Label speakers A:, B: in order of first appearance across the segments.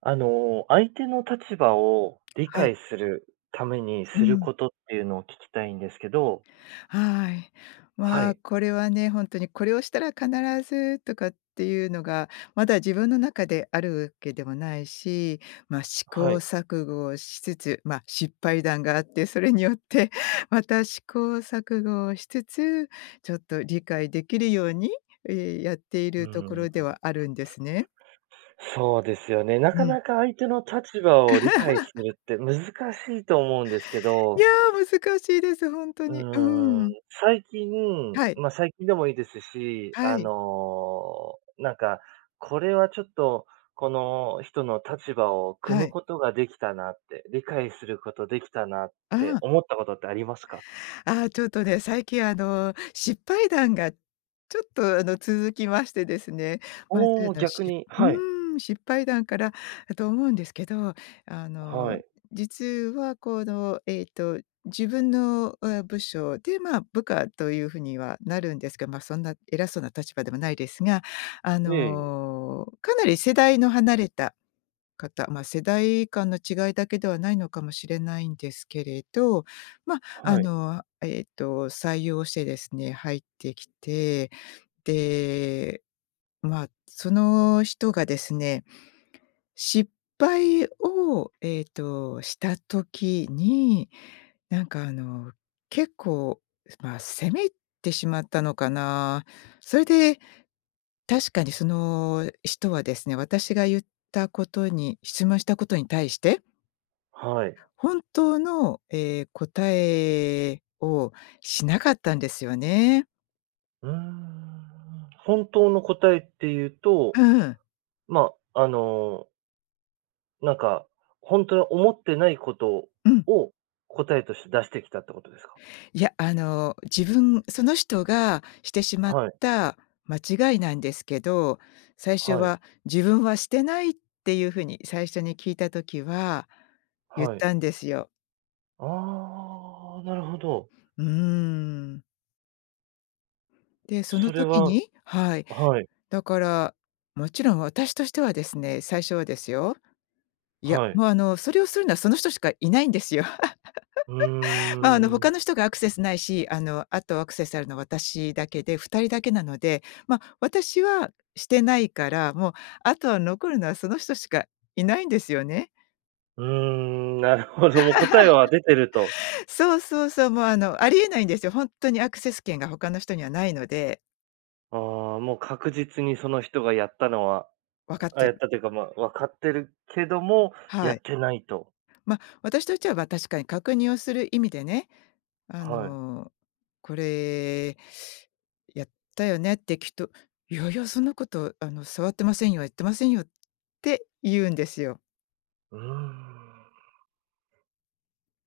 A: あの、相手の立場を理
B: はい。
A: 解するために、
B: う
A: する
B: ん。
A: ことっていうのを聞きたいんですけど。
B: はい。
A: は
B: ま、
A: い。
B: これはね、ほんとにこれをしたら必ずとかっていうのが、まだ自分の中であるわけでもないし、ま、試
A: は
B: 行
A: い。
B: 錯誤をしつつ、ま、失敗談があって、それによって、また試行錯誤をしつつ、ちょっと理解できるように、やってい
A: う
B: るとこ
A: ー
B: ろでは
A: ん。
B: あるんですね。
A: そうですよね。な
B: う
A: か
B: ん。
A: なか相手の立場を理解す るって難しいと思うんですけ
B: や
A: ど。
B: あ、難しいです、ほんと
A: う
B: に、う
A: ー
B: ー
A: ん、
B: ん。
A: 最近、
B: はい。
A: ま、最近でもいいですし、
B: は
A: あ
B: い。
A: のなんか、これはちょっと、この人の立場を汲
B: は
A: む
B: い。
A: ことができたなって、理解することできたなっ
B: あ
A: て、
B: あ。
A: 思ったことってありますか？
B: ああ、ちょっとね、最近あの失敗談がちょっと、あの、続きましてですね。ま
A: お
B: ず、
A: お、
B: あの、
A: 逆
B: しっ
A: に。
B: う
A: はい。
B: ーん、失敗談からだと思うんですけど、あ
A: は
B: の
A: い。
B: 実は、この、えっと、自分の部署で、まあ、部下という風にはなるんですけど、ま、そんな偉そうな立場でもないですが、あ
A: ええ。
B: のかなり世代の離れた方、ま、世代間の違いだけではないのかもしれないんですけれど。ま、あ
A: はい。
B: の、えっと、採用してですね、入ってきて、で、まあ、その人がですね、失敗を、えっと、した時に、なんかあの結構、ま、責めてしまったのかな。それで、確かにその人はですね、私が言ったことに質問したことに対して
A: はい。
B: 本当の、え、答えをしなかったんですよね。
A: うーん、本当の答えっていう
B: う
A: と、
B: んうん。
A: まあ、あのなんか、本当は思ってないこと
B: うん。
A: を答えとして出してきたってことですか？
B: いや、あの自分その人がしてしまっ
A: はい。
B: た間違いなんですけど、最初
A: はい。
B: は「自分はしてない」っていう風に最初に聞いた時は言っ
A: はい。
B: たんですよ。
A: ああ、なるほど。
B: うーん。で、その
A: それ
B: 時
A: は
B: にはい。
A: はい。
B: だから、もちろん私としてはですね、最初はですよ。いや、
A: はい。
B: もうあのそれをするのはその人しかいないんですよ。
A: う
B: ま、あの
A: ーん。
B: 他の人がアクセスないし、あの、あとアクセスあるのは私だけで2人だけなので、ま、私はしてないから、もう、あとは残るのはその人しかいないんですよね。
A: うーん、なるほど、もう答えは出てると。
B: そうそうそう。もうあの、ありえないんですよ。本当にアクセス権が他の人にはないので。
A: ああ、もう確実にその人がやったのは、
B: 分かっ
A: あ、
B: て
A: やっ
B: る。
A: たというか、まあ、分かってるけども、や
B: はい。
A: ってないと。
B: ま、私としては、ま、確かに確認をする意味でね、あ
A: はい。
B: の「これ、やったよね？」って、聞と「いやいやそんなこと、あの、触ってませんよ、やってませんよ」って言うんですよ。
A: うーん。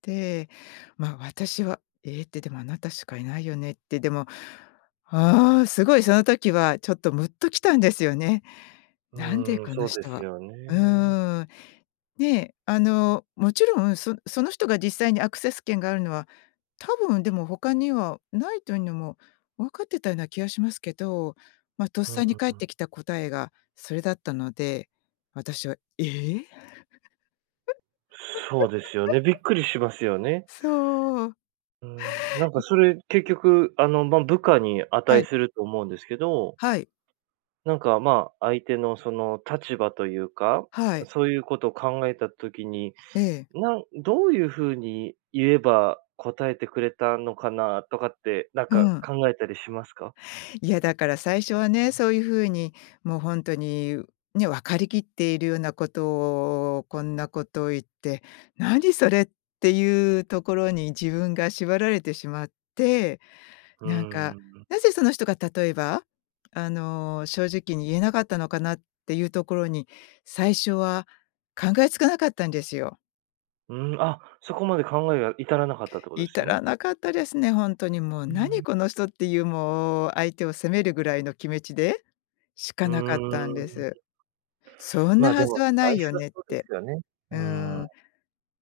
B: で、ま、私は「え？」って「でも、あなたしかいないよね？」って、でも、ああ、すごいその時はちょっとムッときたんですよね。
A: う
B: なんで
A: ーん、
B: この
A: そうで
B: 人
A: す
B: は
A: よ
B: う
A: ね。
B: ん。ね、あの、もちろんそその人が実際にアクセス権があるのは、多分でも他にはないというのも分かってたような気がしますけど、まあ、とっ
A: ふ、うん
B: さに返
A: う
B: っ
A: ん。
B: てきた答えがそれだったので、私は「え？」
A: そうですよね、びっくりしますよ ね。
B: そう。
A: うん、なん
B: う
A: か
B: ん。
A: それ、結局あの、ま、部下に
B: は
A: 値
B: い。
A: すると思うんですけど
B: はい。
A: なんか、ま、相手のその立場というか、
B: はい。
A: そういうことを考えた時に、
B: ええ。
A: なんどういう風に言えば、答えてくれたのかなとかって、なん
B: う
A: か
B: ん。
A: 考えたりしますか？
B: いや、だから最初はね、そういう風にもうほんとにね、わかりきっているようなことを、こんなことを言って「何それ？」っていうところに自分が縛られてしまって、
A: う
B: なんか、
A: ーん。
B: なぜその人が例えば、あの、正直に言えなかったのかなっていうところに、最初は考えつかなかったんですよ。
A: うん、あ、そこまで考えが至らなかったってことです
B: 至ら
A: ね？
B: なかったですね、ほんとにもう
A: うー
B: 「何
A: ん。
B: この人？」っていうもう相手を責めるぐらいの気めちでし
A: う
B: かなかったんで
A: ーん。
B: す。そん
A: ま
B: な
A: あ、で
B: はず
A: も、
B: はな
A: 最
B: いよ
A: 初は
B: ねっ
A: そうです
B: て、
A: けどね。う
B: う
A: ん。
B: ん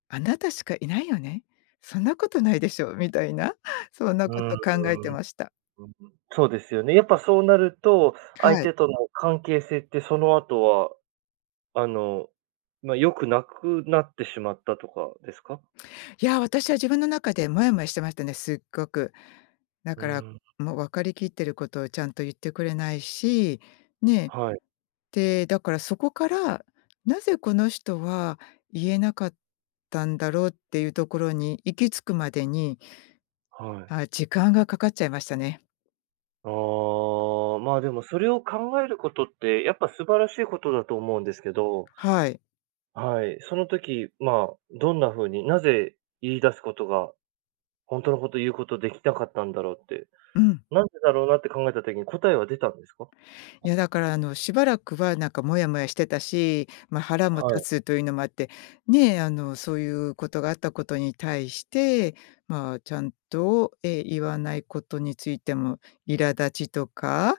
B: 「あなたしかいないよね、そんなことないでしょう」みたいなそんな
A: うー
B: こ
A: ん、うん
B: と考えてました。
A: うん、そうですよね、やっぱそうなると、相
B: はい。
A: 手との関係性ってその後は、あの、ま、良くなくなってしまったとかですか？
B: いや、私は自分の中でモヤモヤしてましたね、すっごく。だ
A: う
B: から
A: ん。
B: もう分かりきってることをちゃんと言ってくれないし、ね。
A: はい。
B: で、だからそこから「なぜこの人は言えなかったんだろう？」っていうところに行き着くまでに、
A: はい。
B: はい、時間がかかっちゃいましたね。
A: ああ。まあ、でもそれを考えることって、やっぱ素晴らしいことだと思うんですけど
B: はい。
A: はい、その時、まあ、どんな風に、なぜ言い出すことが、ほんとのこと言うことできたかったんだろうって、
B: うん。
A: なんでだろうなって考えた時に答えは出たんですか？
B: いやだから、あの、しばらくはなんかモヤモヤしてたし、ま、腹も
A: は
B: 立
A: い。
B: つというのもあって、ね、あの、そういうことがあったことに対して、まあ、ちゃんと、ええ、言わないことについても、苛立ちとか、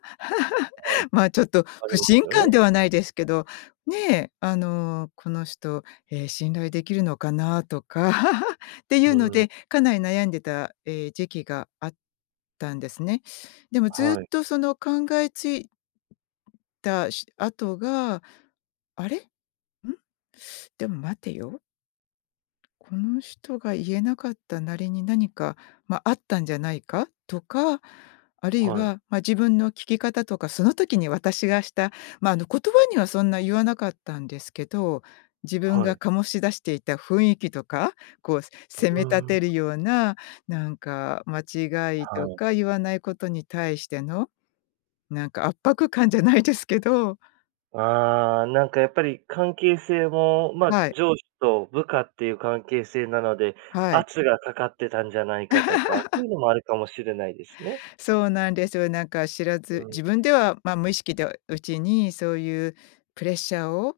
A: はい。
B: まあちょっと
A: あ
B: 不
A: りま
B: 信
A: すよ
B: 感
A: ね。
B: ではないですけど、ねえ、あの、この人、え、信頼できるのかな？とか、っていうの
A: うん。
B: で、かなり悩んでた、ええ、時期があったんですね。でもず
A: は
B: っ
A: い。
B: とその考えついたし後が「あれ？うん、でも待てよ」「この人が言えなかったなりに何か、ま、あったんじゃないか？」とか、あるい
A: はい。
B: は、ま、自分の聞き方とかその時に私がした、ま、あの、言葉にはそんな言わなかったんですけど、自分
A: は
B: が
A: い。
B: 醸し出していた雰囲気とか、こうせ
A: う
B: 責め立
A: ーん。
B: てるような、なんか、間違い
A: は
B: と
A: い。
B: か言わないことに対してのなんか、圧迫感じゃないですけど。
A: ああ、なんかやっぱり関係性も、ま、
B: はい。
A: 上司と部下っていう関係性なので、
B: はい。
A: 圧が掛かってたんじゃないかとか、そう いうのもあるかもしれないですね。
B: そうなんですよ。なんか知ら
A: う
B: ず、
A: ん。
B: 自分では、ま、無意識とうちに、そういうプレッシャーを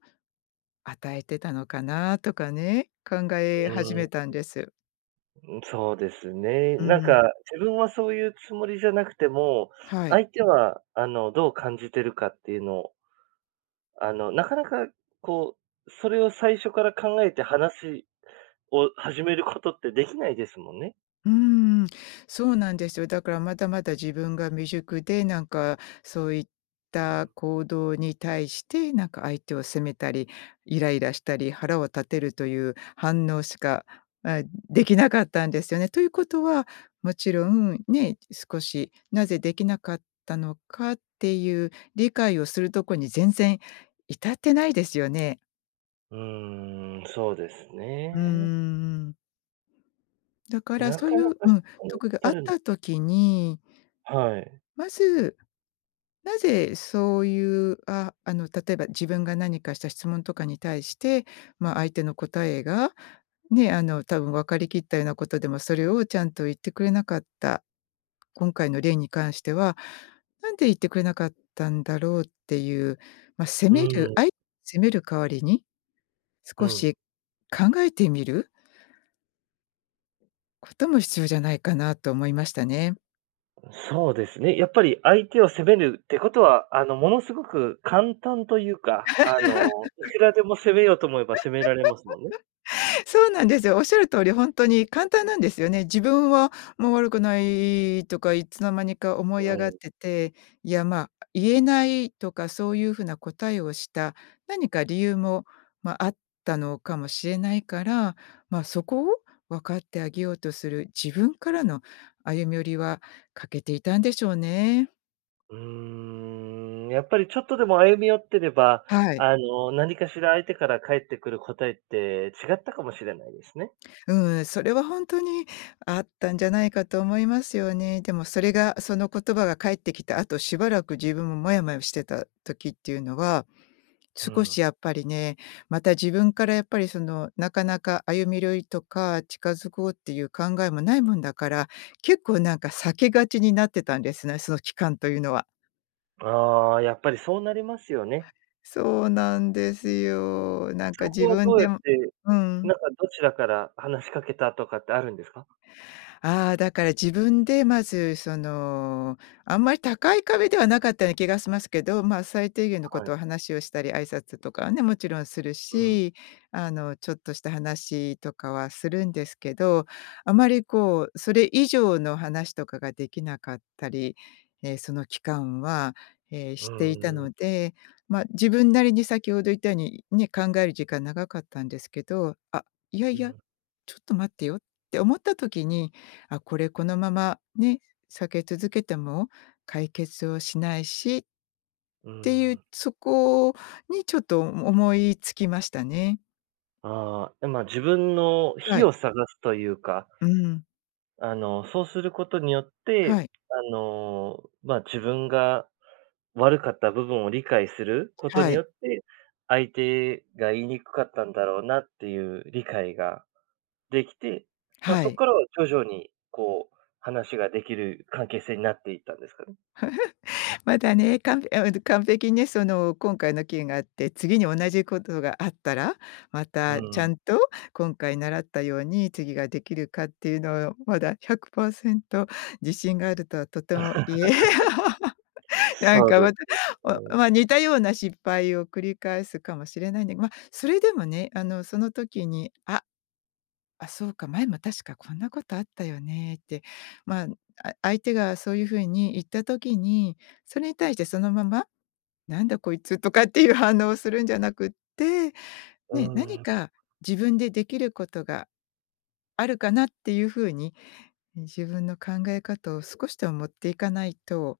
B: 与えてたのかなとかね、考
A: うーん。
B: え始めたんです。
A: ん、そうですね。
B: う
A: なん
B: んうん。
A: か、自分はそういうつもりじゃなくても、
B: はい。
A: 相手は、あの、どう感じてるかっていうのをあの、なかなかこう、それを最初から考えて、話を始めることって出来ないですもんね。
B: うーん、そうなんですよ。だから、まだまだ自分が未熟で、なんかそういっ
A: うん。
B: た行動に対して、なんか相手を責めたり、イライラしたり、腹を立てるという反応しか、あ、出来なかったんですよね。ということは、もちろん、ね、少し、何故出来なかったのかっていう理解をするとこに全然至ってないですよね。
A: うーん、そうです
B: うんう
A: ね。
B: んうん。だから、
A: な
B: そうい
A: かな
B: う
A: か
B: う
A: そ
B: ん、
A: こ
B: と
A: に
B: こがあ
A: 至
B: っ
A: るの
B: た時に
A: はい。
B: まず、なぜそういうあ、あの例えば自分が何かした質問とかに対して、ま、相手の答えが、ね、あの多分分かりきったようなことでもそれをちゃんと言ってくれなかった。今回の例に関しては何で言ってくれなかったんだろうっていう、ま、責
A: う
B: める、
A: ん。
B: あい責める代わりに、
A: う
B: 少
A: ん。
B: し考えてみることも必要じゃないかなと思いましたね。
A: うそうですね。やっぱり相手を責めるってことはあの、ものすごく簡単というか、あの、いくらでも攻めようと思えば責められますもんね。
B: そうなんですよ。おっしゃる通りほんとに簡 単なんですよね。「自分はもう悪くない」とかいつの間にか思い
A: う
B: 上がっ
A: ん。
B: てて、いや、ま、「言えない」とかそういう風な答えをした何か理由も、ま、あったのかもしれないから、ま、そこを分かってあげようとする自分からの歩み寄りは欠けていたんでしょうね。
A: うーん、やっぱり、ちょっとでも歩み寄ってれば、
B: はい。
A: あの、何かしら相手から返ってくる答えって違ったかもしれないですね。
B: うん。それは、本当にあったんじゃないかと思いますよね。でもそれが、その言葉が返ってきた後、しばらく自分もモヤモヤしてた時っていうのは、
A: う
B: 少し
A: ん。
B: やっぱりね、また自分から、やっぱり、そのなかなか歩み寄りとか、近づこうっていう考えもないもんだから、結構なんか避けがちになってたんですね。その期間というのは。
A: ああ、やっぱり、そうなりますよね。
B: そうなんです
A: そうやって、
B: よ。なんか
A: そこ
B: 自
A: はど
B: 分
A: うや
B: で
A: っ
B: も
A: て、
B: う
A: な
B: ん。
A: んか、どちらから話しかけたとかってあるんですか？
B: ああ、だから自分で、まず、そのあんまり高い壁ではなかったような気がしますけど、まあ、最低限の
A: は
B: 事
A: い。
B: を話をしたり挨拶とかはね勿論する
A: うん。
B: し、あの、ちょっとした話とかはするんですけど、あまり、こう、それ以上の話とかが出来なかったり。ええ、その期間は
A: う
B: していた
A: ーん。
B: ので、ま、自分なりに先程言ったようにね、考える時間長かったんですけど、あ、いや
A: う
B: いや、
A: ん。
B: ちょっと待ってよって思った時に、あ、これこのままね、避け続けても解決をしないしっ
A: うー
B: て言う、
A: ん。
B: そこにちょっと思い付きましたね。
A: ああ、え、ま、自分の
B: は
A: 非
B: い。
A: を探すというか
B: うん。
A: あの、そうすることによって、
B: はい。
A: あの、ま、自分が悪かった部分を理解すること
B: は
A: に
B: い。
A: よって、相手が言いにくかったんだろうなっていう理解ができて、ま、
B: は
A: そっ
B: い。
A: からは徐々に、こう、話ができる関係性になっていったんですかね？
B: まだね、かんぺあ、えっと、完璧ね、その今回の件があって、次に同じことがあったら、ま
A: う
B: たち
A: んう
B: ゃ
A: ん。
B: んと今回習ったように次ができるかっていうのをまだ100%自信があるとはとても言え なん
A: そう
B: か
A: で
B: ま
A: す
B: た、
A: よ
B: お
A: ね。
B: ま、似たような失敗を繰り返すかもしれないんで。ま、それでもね、あの、その時に、あ、「あ、そうか、前も確かこんなことあったよね」って、まあ、うん、あ相手がそういう風に言った時に、それに対してそのまま「なんだこいつ」とかっていう反応をするんじゃなくって、
A: う
B: ね、何
A: ん。
B: か自分でできることがあるかなっていう風に、ね、自分の考え方を少しでも持っていかないと。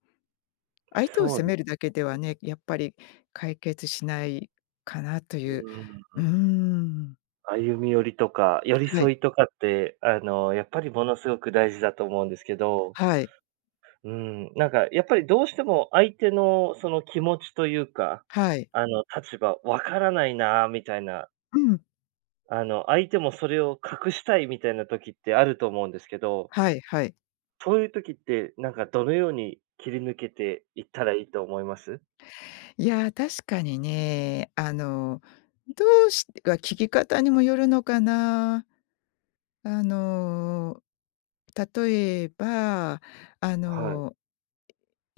B: 相手を
A: そう
B: 責
A: でね。
B: めるだけではね、やっぱり解決しないかなとい
A: う
B: う。
A: ー
B: うー
A: ん。
B: ん。
A: 歩み寄りとか、寄り
B: はい。
A: 添いとかって、あの、やっぱりものすごく大事だと思うんですけど
B: はい。
A: うん、なんかやっぱりどうしても相手のその気持ちというか、
B: はい。
A: あの、立場分からないなみたいな
B: うん。
A: あの、相手もそれを隠したいみたいな時ってあると思うんですけど
B: はいはい。
A: そういう時って、なんかどのように切り抜けていったらいいと思います？
B: いや、確かにね、あのどうしが聞き方にもよるのかな。あの、例えば、あ
A: あ、はい。
B: の、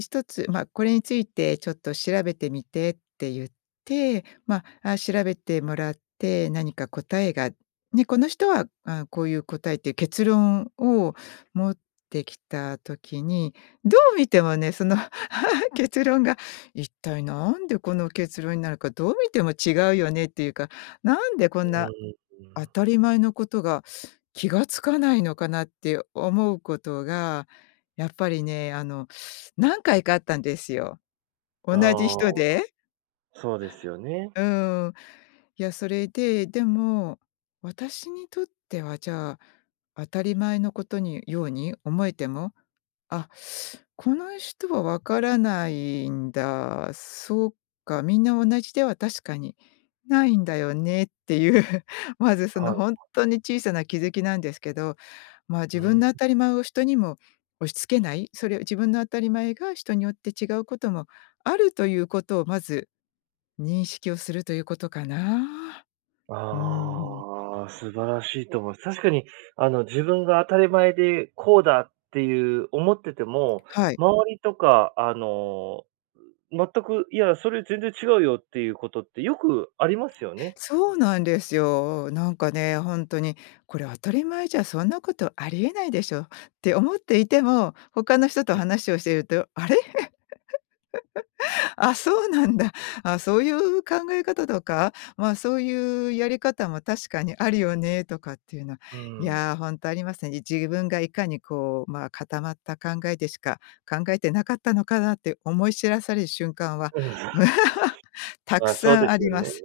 B: 「1つ、ま、「これについてちょっと調べてみて」って言って、ま、あ、調べてもらって、何か答えがね、この人は、ああ、こういう答えっていう結論を持ってきた時に、どう見てもね、その 結論が一体何でこの結論になるか、どう見ても違うよねっていうか、なんでこ
A: う
B: んな、
A: ー
B: 当
A: ん。
B: たり前のことが気が付かないのかなって思うことがやっぱりね、あの、何回かあったんですよ、
A: あ
B: 同じ
A: あ、
B: 人で。
A: そうですよね。
B: うーん、いや、それで、でも私にとっては、じゃあ、当たり前のことにように思えても、あ、この人は分からないんだ。そっか、みんな同じでは確かにないんだよねっていう、まずそ
A: はい
B: のほん
A: はい。
B: とに小さな気付きなんですけど、まあ
A: う
B: 自分
A: ん。
B: の当たり前を人にも押し付けない、それを、自分の当たり前が人によって違うこともあるということをまず、認識をするということかな。うーん。
A: ああ、素晴らしいとおもす。確かに、あの、自分が当たり前でこうだっていう思ってても、
B: はい。
A: 周りとかあの、全く、いや、それ全然違うよっていうことってよくありますよね。
B: そうなんですよ。なんかね、ほんとに、これ当たり前じゃそんなことありえないでしょって思っていても他の人と
A: うん。
B: 話をしているとあれ？あ、そうなんだ。あ、そういう考え方とか、まあ、そういうやり方も確かにあるよね、とかっていうのは、
A: うー
B: いや、
A: ん。
B: ほんとありますね。自分がいかにこう、まあ、固まった考えでしか考えてなかったのかなって思い知らされる瞬間は
A: うん。
B: たく
A: まあ、そう
B: さ
A: で
B: んあ
A: す
B: り
A: よ
B: ま
A: ね。
B: す。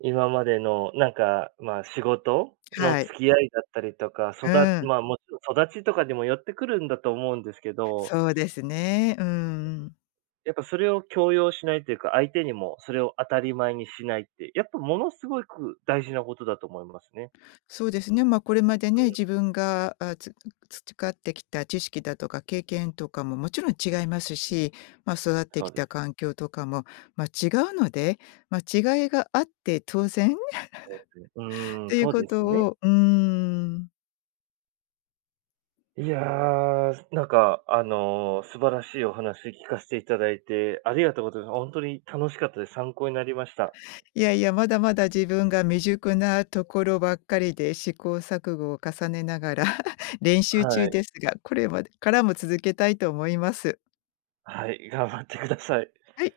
A: 今までのなんか、まあ、仕事の
B: はい。
A: 付き合いだったりとか、そ
B: う
A: だ
B: ーん。
A: まあ、もちろん育ちとかにもよってくるんだと思うんですけど
B: そうですね、うー
A: うん。
B: ん。
A: やっぱそれを強要しないっていうか、相手にもそれを当たり前にしないって、やっぱものすごいく大事なことだと思いますね。
B: そうですね。ま、これまで
A: う
B: ね、
A: ん。
B: 自分が、あ、つ培ってきた知識だとか経験とかももちろん違いますし、ま、育って
A: そ
B: き
A: うで
B: た
A: す。
B: 環境とかも、ま、違うので、ま、違いがあって当然
A: [unintelligible] う
B: っ
A: ーん、
B: ていう
A: そう
B: こ
A: です
B: と
A: ね。
B: をうーん。
A: いや、ずなんかあの、素晴らしいお話聞かしていただいて、ありがとうって、あ、ほんとに楽しかったです、参考になりました。
B: いやいや、まだまだ自分が未熟なところばっかりで試行錯誤を重ねながら 練習中
A: はい。
B: ですが、これまでからも続けたいと思います。
A: はい、頑張ってください。
B: はい。